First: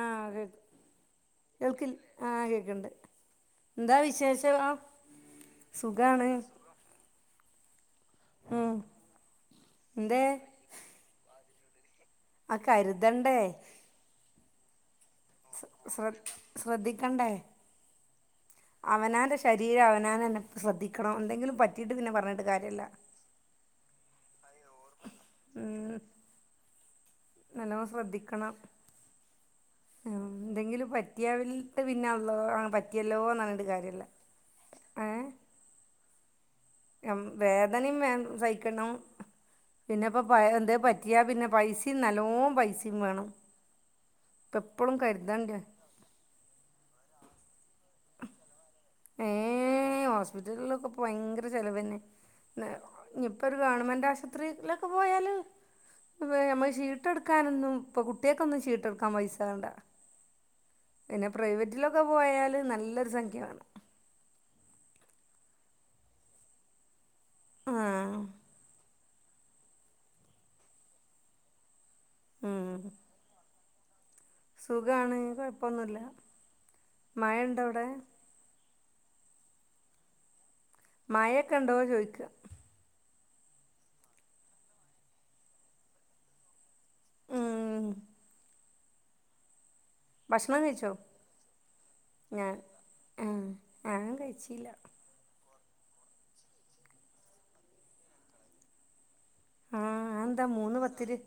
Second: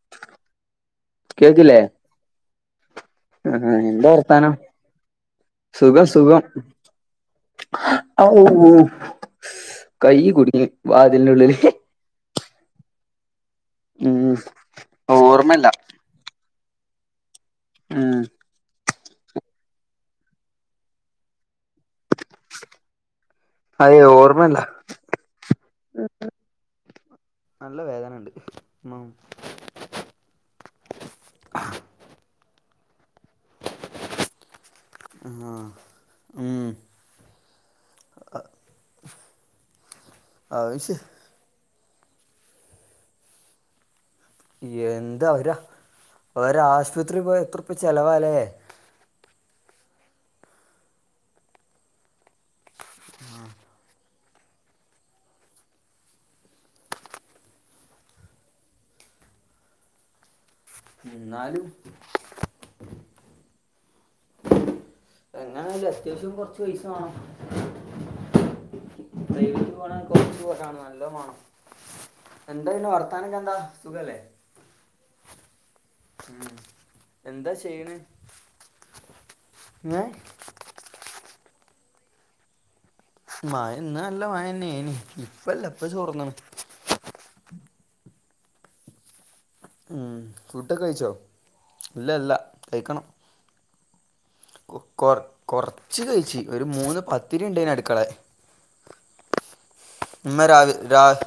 ആഹ് അതെ കേക്കില്ലേ കേൾക്കിൽ ആഹ് കേക്ക്ണ്ട് ആഹ് എന്താ വർത്താനം വിശേഷം ആ സുഖം സുഖം ഉം എന്തേ കയ്യ് കുടുങ്ങി വാതിൽന്റുള്ളില് ആ കരുതണ്ടേ ഉം ഓർമ്മല്ല ശ്രദ് ശ്രദ്ധിക്കണ്ടേ ആഹ് അവനവന്റെ ശരീരം അവനവൻ തന്നെ ശ്രദ്ധിക്കണം എന്തെങ്കിലും പറ്റിയിട്ട് പിന്നെ പറഞ്ഞിട്ട് കാര്യല്ല അതെ ഓർമ്മല്ല ഉം നല്ല നല്ലോണം വേദനുണ്ട് ഉം ആ എന്തെങ്കിലും പറ്റിയാവലിട്ട് പിന്നെ അല്ലോ പറ്റിയല്ലോ എന്നറഞ്ഞിട്ടു കാര്യല്ല ആഹ് ഉം അം വേദനയും സഹിക്കണം പിന്നെപ്പ പ എന്ത് അത് ശെ പറ്റിയ പിന്നെ പൈസ നല്ലോം പൈസേം വേണം ഇപ്പം എപ്പോഴും എന്താ കരുതണ്ടേ അവരാ ആസ്പത്രിയിൽ പോയാ എത്ര ചെലവാല്ലേ ഏഹ് ഹോസ്പിറ്റലിലൊക്കെ ഭയങ്കര ചെലവന്നെ ഇനി ഇപ്പൊ ഒരു ഗവൺമെന്റ് ആശുപത്രില് [inaudible] ഇ ഞമ്മള് ചീട്ടെടുക്കാനൊന്നും ഇപ്പൊ കുട്ടികക്കൊന്നും ചീട്ടെടുക്കാൻ പൈസ വേണ്ട പിന്നെ എന്നാലും പ്രൈവറ്റിലൊക്കെ പോയാല് നല്ലൊരു സംഖ്യ വേണം എങ്ങനായാലും അത്യാവശ്യം കുറച്ച് പൈസ വേണം ആഹ് [inaudible] എന്താ പിന്നെ വർത്താനൊക്കെ എന്താ സുഖല്ലേ സുഖാണ് കൊയപ്പൊന്നുല്ല ഉം എന്താ ചെയ്യണേ ഏഹ് മായൊക്കൊണ്ടോ ചോയ്ക്കാ മയ ഇന്ന് നല്ല മായന്നെനി ഇപ്പല്ല ഇപ്പ ചോർന്നാണ് ഉം ഉം ഫുഡൊക്കെ കഴിച്ചോ ഇല്ല ഇല്ല കയ്ക്കണം ഉം ഞാനും കഴിച്ചില്ല കു കുറച്ച് കഴിച്ച് ഒരു മൂന്ന് പത്തിരി ഇണ്ടേന് അടുക്കളേ ആ എന്താ ഉമ്മ രാ മൂന്ന് രാ പത്തില്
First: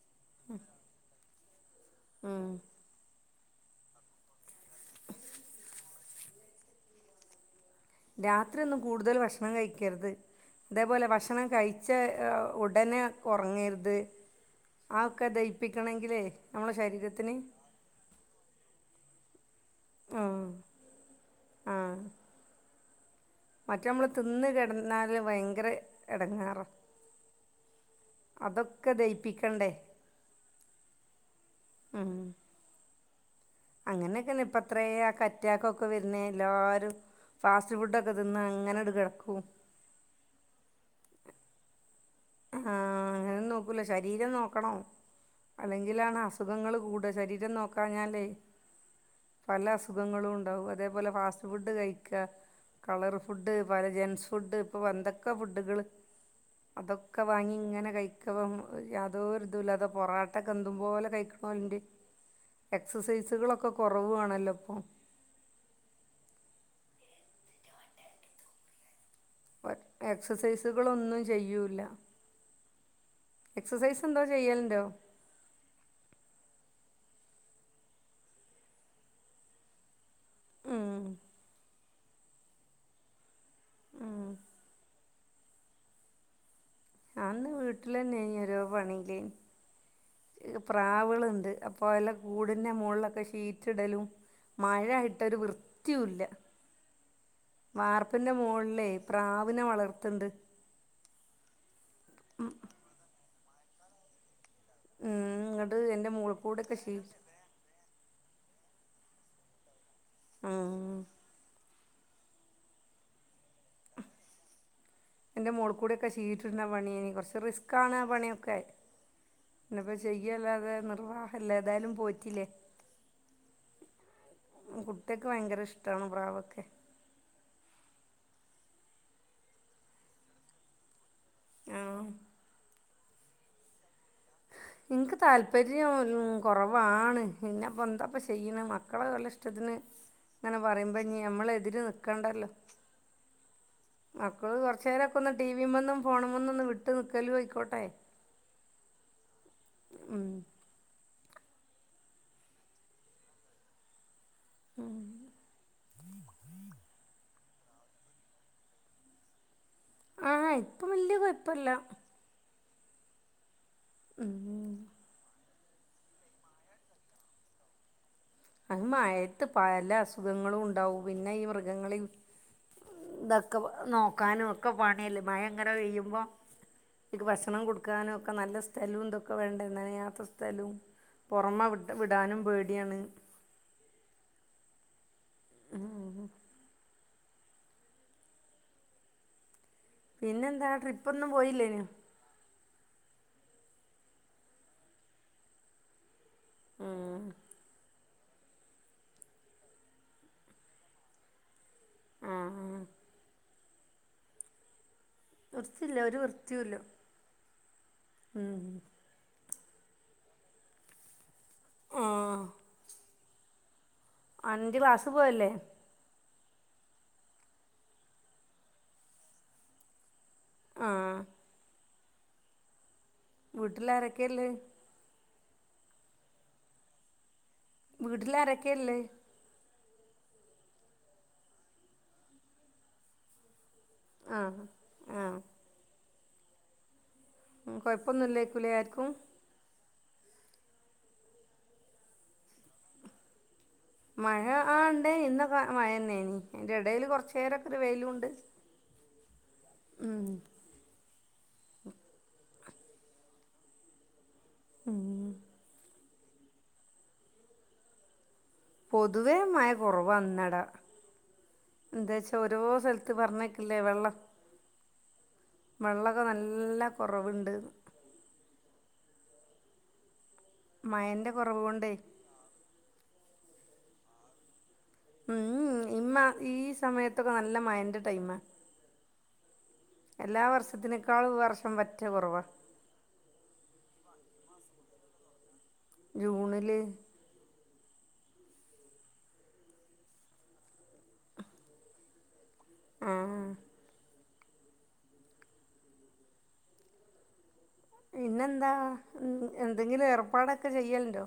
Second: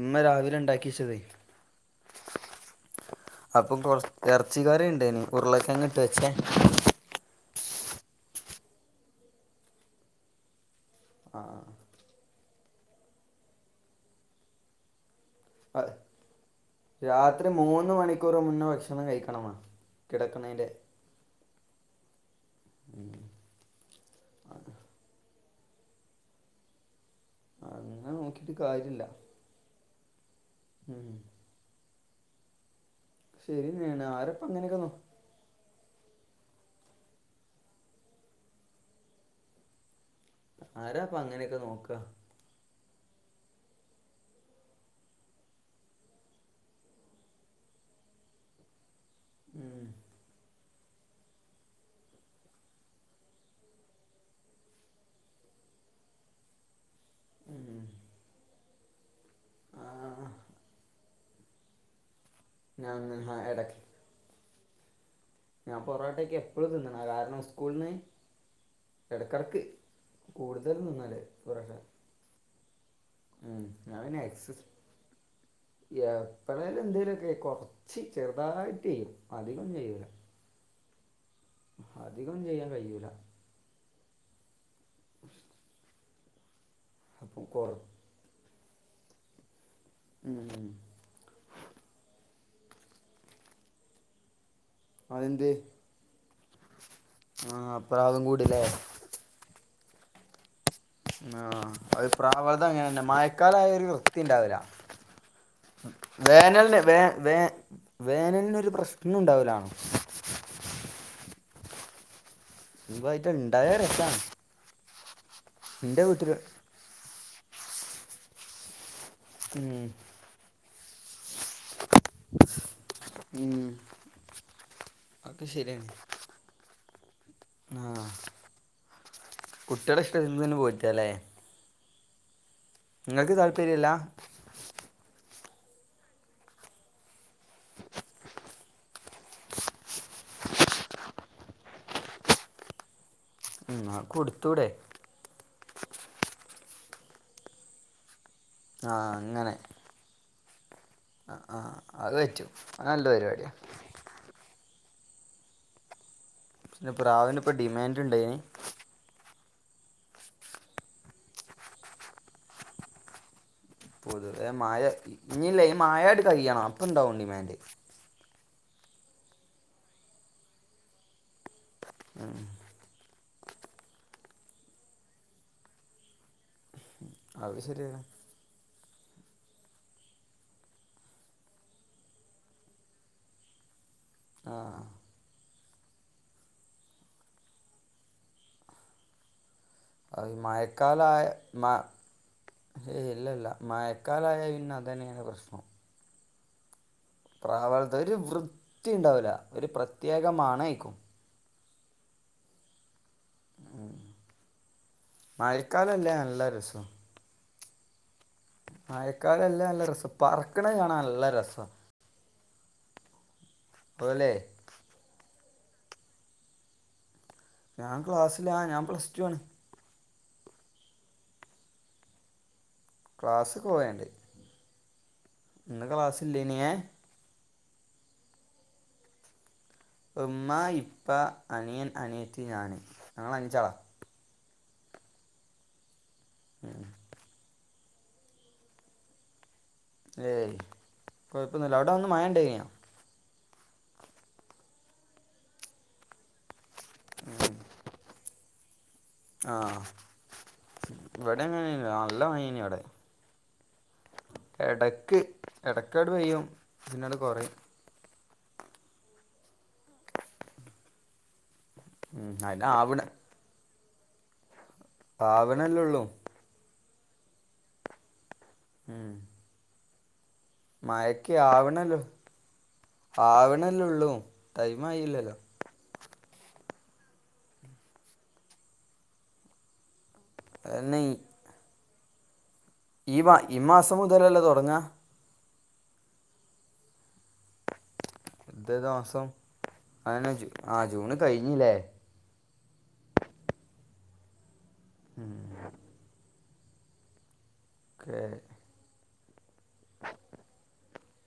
ഉമ്മ രാവിലെ ഇണ്ടാക്കിച്ചതാ ആഹ് അപ്പൊ കൊ ഇറച്ചിക്കറി ഇണ്ടേനി ഉരുളക്കിയങ്ങിട്ട് വച്ചേ രാത്രി ഒന്നും കൂടുതല് ഭക്ഷണം കഴിക്കരുത് ഇതേപോലെ ആ ഭക്ഷണം കഴിച്ച ഉടനെ ഉറങ്ങരുത് ആ ഒക്കെ അത് ദഹിപ്പിക്കണെങ്കിലേ നമ്മള ശരീരത്തിന് രാത്രി മൂന്ന് മണിക്കൂറ് മുന്നേ ഭക്ഷണം കഴിക്കണന്ന ആ കിടക്കുന്നതിൻ്റെ ഉം മറ്റെ നമ്മള് തിന്ന് കിടന്നാല് ഭയങ്കര എടങ്ങേറാ അങ്ങനെ നോക്കിയിട്ട് അതൊക്കെ കാര്യമില്ല ദഹിപ്പിക്കണ്ടേ ഉം മ് ശരി തന്നെയാണ് അങ്ങനെക്കന്നെ ആരാപ്പം ഇപ്പൊ അങ്ങനെയൊക്കെ അത്രേ നോ ആൾക്കാ അറ്റാക്കൊക്കെ വരുന്നേ എല്ലാവരും ഫാസ്റ്റ് ഫുഡൊക്കെ തിന്ന് അങ്ങനെണ്ട് കിടക്കും ആരാപ്പോ അങ്ങനെയൊക്കെ നോക്കാ ആഹ് അങ്ങനെന്നും നോക്കൂല ശരീരം നോക്കണം അല്ലെങ്കിലാണ് അസുഖങ്ങള് കൂടാ ശരീരം നോക്കാഞ്ഞാലെയ് പല ഉം അസുഖങ്ങളും ഉണ്ടാവും അതേപോലെ ഫാസ്റ്റ് ഫുഡ് കഴിക്ക കളർ ഫുഡ് പല ജെൻസ് ഫുഡ് ഇപ്പൊ എന്തൊക്കെ ഫുഡുകള് അതൊ ഒക്കെ വാങ്ങി ഉം ഇങ്ങനെ കഴിക്കവം യാതോരു ആ തുല്ലാതെ പൊറാട്ടൊക്കെ എന്തു പോലെ കഴിക്ക്ണോലുണ്ട് [inaudible] ആ എക്സസൈസുകളൊക്കെ ഇടയ്ക്ക് കൊറവു ആണല്ലോ ഇപ്പം ഞാൻ പൊറോട്ടക്കെ എപ്പളും തിന്ന്ണതാ കാരണം സ്കൂളിന്ന് എടക്കെടക്ക് കൂടുതലും തിന്നല് എക്സസൈസുകളൊന്നും പൊറാട്ടെ ചെയ്യൂല്ല ഉം ഞാൻ പിന്നെ എക്സസൈസ് അതന്നെ എന്തോ എക്സസ് ചെയ്യലുണ്ടോ എപ്പളേലും എന്തേലൊക്കെയ് കൊറച്ച് ചെറുതായിട്ടെയ്. അധികൊന്നും ചെയ്യൂല്ല ഉം അധികൊന്നും ചെയ്യാൻ കയ്യൂല ആഹ് അപ്പം ഞാന്ന് കുറ വീട്ടിലന്നേനി ഓരോ പണീല് ഉം. പ്രാവ്കള്ണ്ട് അപ്പോ എല്ലാം കൂടിൻ്റെ മോളിലൊക്കെ ഷീറ്റ് ഇടലും മഴായിട്ടൊരു അതെന്ത് വൃത്തിയുല്ല ആ പ്രാവും വാർപ്പിന്റെ കൂടില്ലേ മോളിലെയ് പ്രാവിനെ വളർത്ത്ണ്ട് ആഹ് അത് പ്രാവേൾത് അങ്ങനെന്നെ മഴക്കാലായാ ഒരു വൃത്തി ഇണ്ടാവുല്ല ഇങ്ങോട്ട് എൻ്റെ മോളിൽ കൂടെയൊക്കെ വേനൽന് ഷീ വേ വേ വേനലിനൊരു പ്രശ്നുണ്ടാവുലാണും ആഹ് ലീവായിട്ട് ഇണ്ടായാ രസാണ് അയിന്റെ മോള് ഇന്റെ കൂടെക്കെ വീട്ടില് ഷീറ്റ് ഇട്ണ പണിയേനി കൊറച്ച് റിസ്ക്കാണ് ആ പണി ഒക്കെ ഉം പിന്നെപ്പം ചെയ് യ്യല്ലാതെ നിർവാഹല്ല ഏതായാലും പോയി റ്റിലേ ഉം കുട്ടിയേൾക്ക് അതൊക്കെ ഭയങ്കര ശരിയാണ് ഇഷ്ടാണ് പ്രാവൊക്കെ ആഹ് കുട്ടിയേളെ ഇഷ്ടത്തിന്നന്നെ പോറ്റാ ലെ ആഹ് ഇങ്ങക്ക് താല്പര്യല്ല ഇൻക്ക് താല്പര്യം കൊറവാണ് പിന്നെപ്പൊ എന്താപ്പൊ ചെയ്യ്ണ് മക്കളെ വല്ല ഇഷ് ഇഷ്ടത്തിന് ഇങ്ങനെ പറയുമ്പഞ്ഞ് നമ്മളെതിര് നിക്കണ്ടല്ലോ ഉം അത് മക്കള് കൊടുത്തൂടെ കൊറച്ചേരൊക്കൊന്ന് ടി വിമ്മന്നും ഫോണുമ്മന്നൊന്ന് വിട്ട് നിക്കലും അയ്ക്കോട്ടെ ആഹ് അങ്ങനെ ഉം അഹ് ആഹ് അത് പറ്റും അത് നല്ല പരിപാടിയാ ഉം അയിന് പ്രാവിനിപ്പം ഡിമാന്റ്ണ്ടയ്ന് ആഹ് ഇപ്പം വല്ല്യ കൊയപ്പല്ല പൊതുവെ ഉം മയ ഇഞ്ഞില്ലേ ഈ മഴേണ്ട് കഴിയണം അപ്പണ്ടാവും ഡിമാൻഡ് അങ്ങ് മഴേത്ത് പല അസുഖങ്ങളും ഉണ്ടാവും പിന്നെ ഈ മൃഗങ്ങളിം [unintelligible] ഇതൊക്കെ നോക്കാനും ഒക്കെ പണിയല്ലേ മഴങ്ങനെ പെയ്യുമ്പം [unintelligible] ക്ക് അത് ഭക്ഷണം ശരിയാണ് കൊടുക്കാനും ഒക്കെ നല്ല സ്ഥലും ഇതൊക്കെ വേണ്ടേ നനയാത്ത സ്ഥലും പൊറമെ വി വിടാനും പേടിയാണ് ആഹ് ഉം ഉം അത് പിന്നെന്താ ട്രിപ്പൊന്നും മയക്കാലയാ മ പോയില്ലേനോ ഏയ് അല്ലല്ല മയക്കാലായാ പിന്നെ അതെന്നെണ് പ്രശ്നം. ഉം പ്രാവൾത്ത് ഒര് വൃത്തിണ്ടാവൂല്ല ഒരു പ്രത്യേക മണ്യെയ്ക്കും. ആഹ് വൃത്തില്ല മഴക്കാലമല്ലേ ഒരു നല്ല വൃത്ത്യൂല്ല. രസം ഉം മായക്കാലല്ലേ നല്ല രസം പറക്ക്ണെ കാണാ നല്ല രസാ. ആഹ് പോലേ അന്ന്ട്ട് ക്ലാസ്സ് പോവല്ലേ ഞാൻ ക്ലാസ്സിലാ ഞാൻ പ്ലസ് ടൂ ആണ്. ആഹ് ക്ലാസ് പോയുണ്ട് വീട്ടിലാരെക്കെള്ളേ? ഇന്ന് ക്ലാസ്സില്ലേനി. ഏഹ്? വീട്ടില്ലാരെക്കെള്ളേ? ഉമ്മ, ഇപ്പ, അനിയൻ, അനിയത്തി, ഞാന് ഞങ്ങള് അഞ്ചാളാ. ആഹ് ആഹ് ഉം ഉം കൊയപ്പൊന്നുല്ലേയ്കുലേ ആര്ക്കും? ഏയ് കൊയപ്പോന്നുല്ല അവടെ അന്ന് മഴണ്ടേന്യോ? മഴ ആഹ് ഇണ്ടേനി ഇന്നൊക്കെ മഴന്നേനി. അയ്ന്റെടേല് കൊർച്ചേരൊക്കൊരു വെയിലുണ്ട്. ആഹ് ഉം, ഇവട്യങ്ങനെ നേനി അല്ല മഴേനിവടെ. ഉം. എടക്ക് എടക്കട് പെയ്യും പിന്നണ്ട് കൊറയും. പൊതുവേ മഴ കൊറവന്നെടാ എന്താച്ചാ ഓരോ അതിനാവണ സ്ഥല്ത്ത് പർഞ്ഞെക ഇല്ലേ വെള്ളം ആവണല്ലേള്ളൂ വെള്ളോക്കെ നല്ല കൊറവ്ണ്ട്ന്ന്. ഉം മഴൻ്റെ മഴക്ക് കുറവ് കൊണ്ടേ ആവ്ണല്ലോ ആവ്ണല്ലൊള്ളൂ ടൈംമായില്ലല്ലോ. ഉം, ഇമ്മ ഈ സമയത്തൊക്കെ നല്ല മഴന്റെ ടൈമാ. എല്ലാ വർഷത്തിനേക്കാളും ഈ വർഷം പറ്റ കൊറവാ ഈ വാ ഈ മാസം മുതലല്ലേ തൊടങ്ങാ. ജൂണില് ഇതേതാ മാസം ആനെ ജൂ ആ ജൂണ് കഴിഞ്ഞില്ലേ. ആഹ് ഉം ഓക്കെ പിന്നെന്താ ഉം എന്തെങ്കിലും ഏർപ്പാടൊക്കെ ചെയ്യല്ണ്ടോ?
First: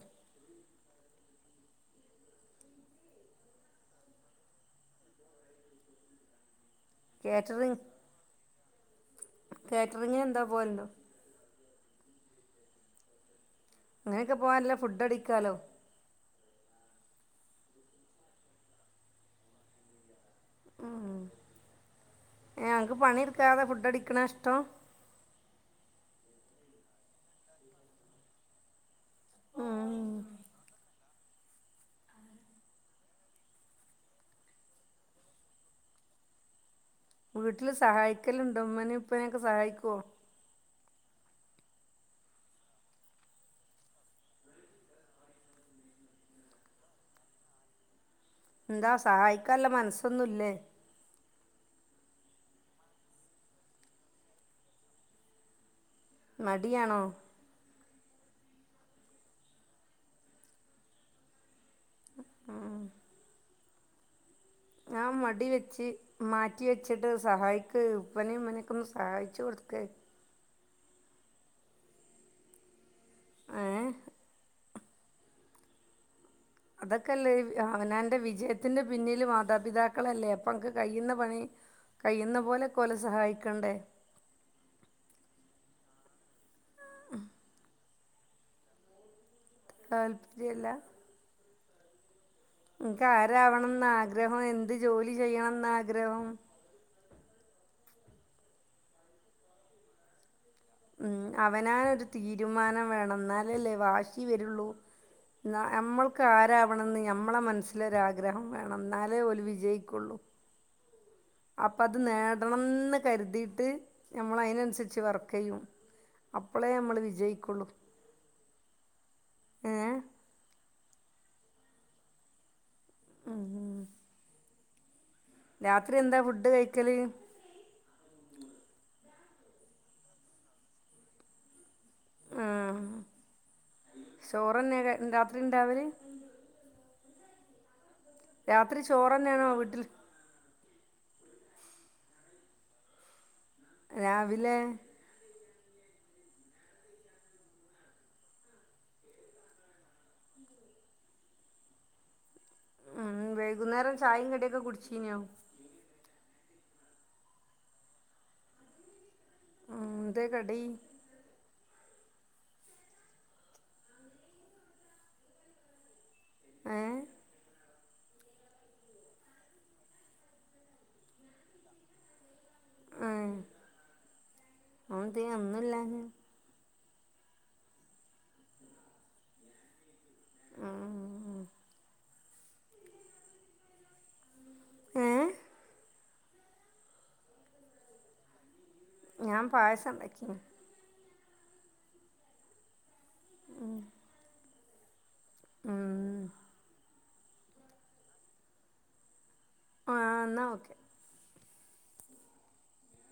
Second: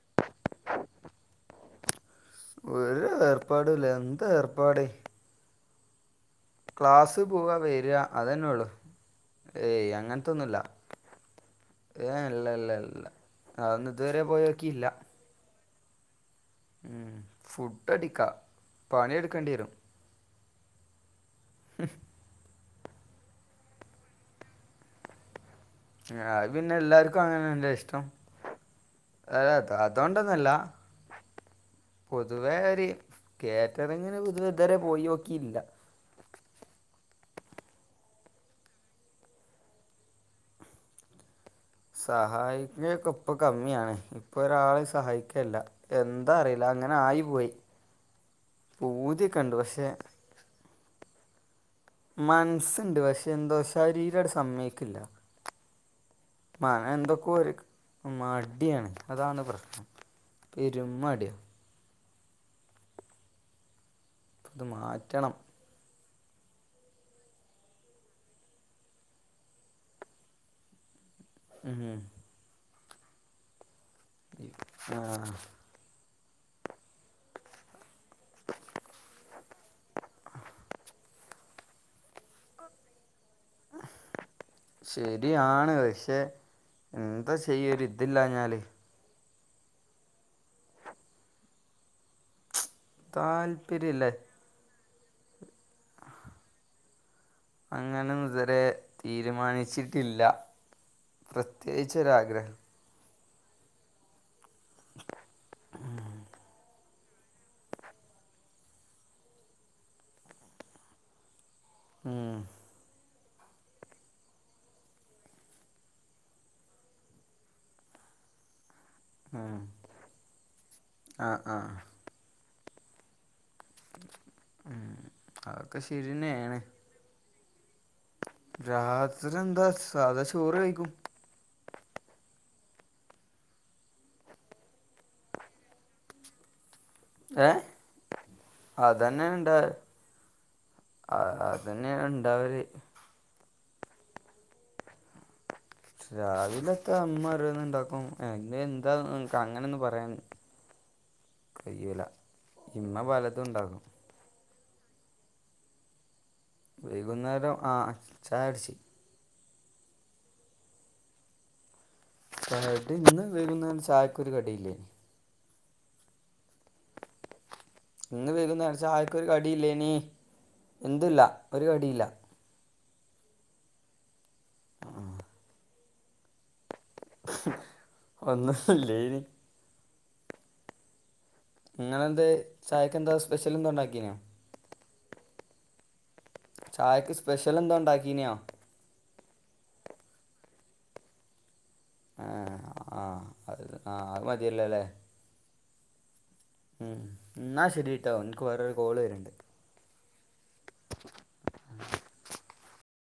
ഒര് ഏർപ്പാടുല്ല എന്തേർപ്പാട് ക്ലാസ് പോവാ കാറ്ററിംഗ് വെരാ അതെന്നൊള്ളു ഏയ് കാറ്ററിങ്ങിന് എന്താ അങ്ങൻത്തൊന്നുല്ല. പോകലുണ്ടോ ഏഹ് ഇല്ല ല്ല ല്ല അതൊന്നുതരെ അങ്ങനെയൊക്കെ പോകാൻ നല്ല പോയോക്കില്ല. ഫുഡ് അടിക്കാലോ ഉം ഫുഡടിക്കാ പണിട്ക്കെണ്ട്യരും. ഉം [inaudible] ഏഹ് ങ്ങക്ക് പണി എടുക്കാതെ ഫുഡ് അടിക്കണ ഇഷ്ടം ഏഹ് അത് പിന്നെ എല്ലാർക്കും അങ്ങനതന്നല്ലേ ഇഷ്ടം ഏ അത് ഉം. അതുകൊണ്ടൊന്നല്ല പൊതുവെഒര് കേറ്ററിങ്ങിന് പൊതുവെ ഇതുവരെ പോയി നോക്കിയില്ല വീട്ടിൽ സഹായിക്കലുണ്ട് ഉമ്മനയും ഉപ്പനെയൊക്കെ സഹായിക്കുവോ സഹായിക്കുവേക്ക ഇപ്പ കമ്മിയാണ് ഇപ്പൊ ഒരാളെയും സഹായിക്കലില്ല എന്താ അറിയില്ല അങ്ങനെ ആയി പോയി എന്താ സഹായിക്കാനുള്ള മനസ്സൊന്നുല്ലേ മനസ്സുണ്ട് പക്ഷെ എന്തോ ശരീരംങ്ങട് സമ്മയിക്കില്ല മ മടിയാണോ എന്തൊക്കെ ഒരുക് മടിയാണ് അതാണ് പ്രശ്നം പെരുമടിയ ആഹ് ഇത് ആഹ് മാറ്റണം മടി വെ ച്ച് മാറ്റി വെച്ചിട്ട് സഹായിക്ക് ഉപ്പാനേം ഇമ്മനൊക്കെ ഒന്ന് സഹായിച്ചു കൊടുക്കെ ഉം ഏഹ് ആഹ് അതൊക്കെല്ലേ അവനവന്റെ വിജയത്തിന്റെ പിന്നില് മാതാപിതാക്കളല്ലേ അപ്പ അക്ക് കഴിയുന്ന പണി കഴിയൂന്ന പോലെ ഒക്കെ ഓലെ സഹായിക്കണ്ടേ ശരിആണ് പക്ഷെ എന്താ ചെയ്യും ഒരിതില്ലാഞ്ഞാല് [unintelligible] അനക്ക് ആരാവണംന്ന താല്പര്യമില്ല ആഗ്രഹം എന്ത് ജോലി ചെയ്യണം എന്ന ആഗ്രഹം അങ്ങനെ ഒന്നും ഇതുവരെ തീരുമാനിച്ചിട്ടില്ല ഉം അവനാനൊരു പ്രത്യേകിച്ചൊരാഗ്രഹം തീരുമാനം വേണം എന്നാലല്ലേ വാശി വരുള്ളൂ നമ്മൾക്ക് ആരാവണംമെന്ന് ഞമ്മളെ മനസ്സിലൊരാഗ്രഹം വേണം എന്നാലേ ഓൽ വിജയിക്കുള്ളൂ അപ്പൾ അത് ഉം, നേടണംന്ന് കരുതിയിട്ട് നമ്മൾ അതിനനുസരിച്ച് വർക്ക് ചെയ്യും അപ്പളേ നമ്മള് വിജയിക്കുള്ളൂ ആഹ് ഏ ആഹ് ആഹ് ഉം അതൊക്കെ രാത്രി എന്താ ഫുഡ് ശരിയാണ് കഴിക്കല് രാത്രി എന്താ സാധാ ചോറ് കഴിക്കും ആഹ് ചോറന്നെയ രാത്രി ഉണ്ടാവല് ഏഹ് രാത്രി ചോറ് അതന്നെയ തന്നെയാണോ ഇണ്ട് വീട്ടിൽ അ അതന്നെയ ഉണ്ടാവല് രാവിലെ രാവിലത്ത അമ്മ ഓരോന്ന് ഇണ്ടാക്കും അതൊക്കെ എന്താ അങ്ങനെ ഒന്നും പറയാൻ കഴിയൂല ഇമ്മ ഉം പലതും ഇണ്ടാക്കും വൈകുന്നേരം ചായയും കടിയൊക്കെ കുടിച്ചീനിയോ വൈകുന്നേരം ആഹ് ചായ കുടിച് ഉം ന്ത കടി കടി ഇന്ന് വേകുന്നരം ചായക്ക് ഒരു കടിയില്ലേനി ഏഹ് ഇന്ന് വൈകുന്നരം ചായക്കൊരു കടിയില്ലേനീ എന്തുംഇല്ല ഒരു കടിയില്ല ആഹ് [unintelligible] ഒന്നുല്ലാഞ്ഞെ ഒന്നുവില്ലേനി ഉം ഇങ്ങളെന്ത് ചായക്കെന്താ സ്പെഷ്യൽ എന്താ ഉണ്ടാക്കീന്യോ? ങേഹ്? ചായക്ക് സ്പെഷ്യൽ എന്തോ ഉണ്ടാക്കീന്യോ? ഞാൻ പായസം ഇണ്ടാക്കീനി. ഏഹ് ആഹ് അഹ് ആഹ് അത് മതിയല്ലൊ ല്ലേ. ഉം ഉം ഇന്നാ ശരിട്ടോ ഇൻക്ക് വേറൊരു കോള് വര്ണ്ട്. ആഹ് ഇന്നാ ഓ